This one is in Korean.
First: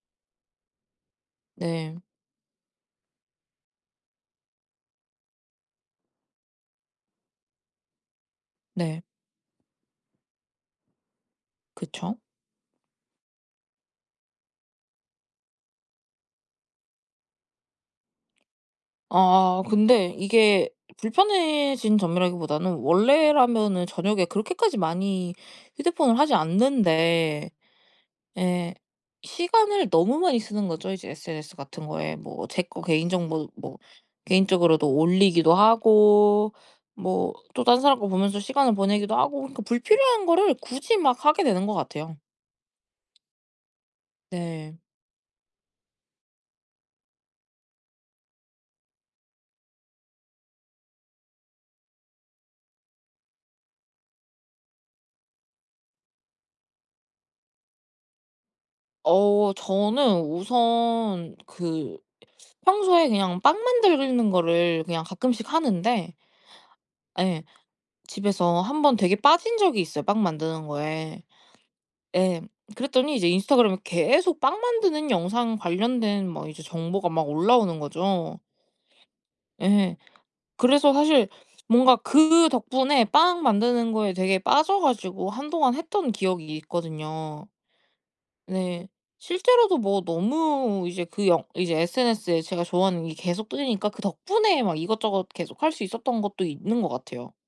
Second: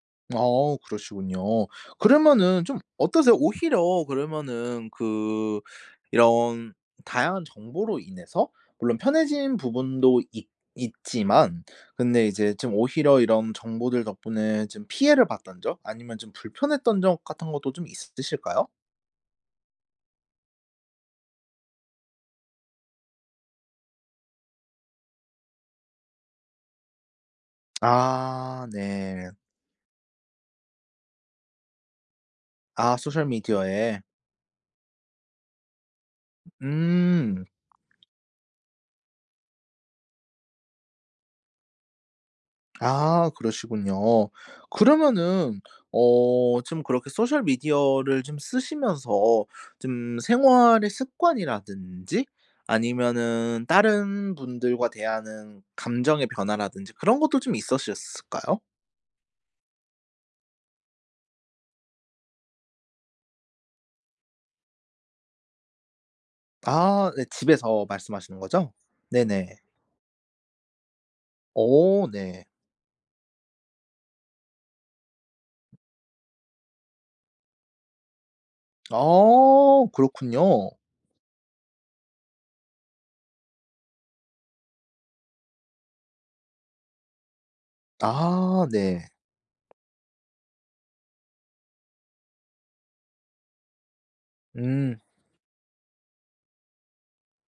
아 그러시군요. 네. 그러면은 좀 어떠세요? 오히려 그러면은 그 이런 다양한 정보로 인해서 물론 네. 편해진 부분도 있 있지만 그쵸. 근데 이제 좀 오히려 이런 정보들 덕분에 좀 피해를 봤던 적 아니면 좀 불편했던 적 같은 것도 좀 있으실까요? 어 근데 이게 불편해진 점이라기 보다는 원래라면은 저녁에 그렇게까지 많이 휴대폰을 하지 않는데 아 예. 네. 시간을 너무 많이 쓰는거죠 이제 SNS 같은 거에. 뭐 제 거 아 개인 정보도 뭐 소셜미디어에. 개인적으로도 올리기도 하고 뭐 으음. 또 딴 사람 거 보면서 시간을 보내기도 하고 그니까 불필요한 거를 굳이 막 하게 되는 것 같아요. 아 그러시군요. 네. 그러면은 어 좀 그렇게 소셜 미디어를 좀 쓰시면서 좀 생활의 습관이라든지 아니면은 다른 분들과 대하는 감정의 변화라든지 그런 것도 좀 있으셨을까요? 어 저는 우선 그 평소에 그냥 빵 만드는 거를 그냥 가끔씩 하는데 아 네. 예. 집에서 집에서 말씀하시는거죠? 한번 되게 빠진 네네. 적이 있어요 빵 만드는 거에. 오 예. 네. 그랬더니 이제 인스타그램에 계속 빵 만드는 영상 관련된 막 이제 정보가 막 올라오는거죠. 아 예. 그렇군요. 그래서 사실 뭔가 그 덕분에 빵 만드는 거에 되게 빠져 가지고 한동안 했던 기억이 있거든요. 아 네. 네. 실제로도 뭐 너무 이제 그 영 이제 SNS에 제가 좋아하는 게 계속 뜨니까 그 덕분에 막 음. 이것저것 계속 할 수 있었던 것도 있는 거 같아요.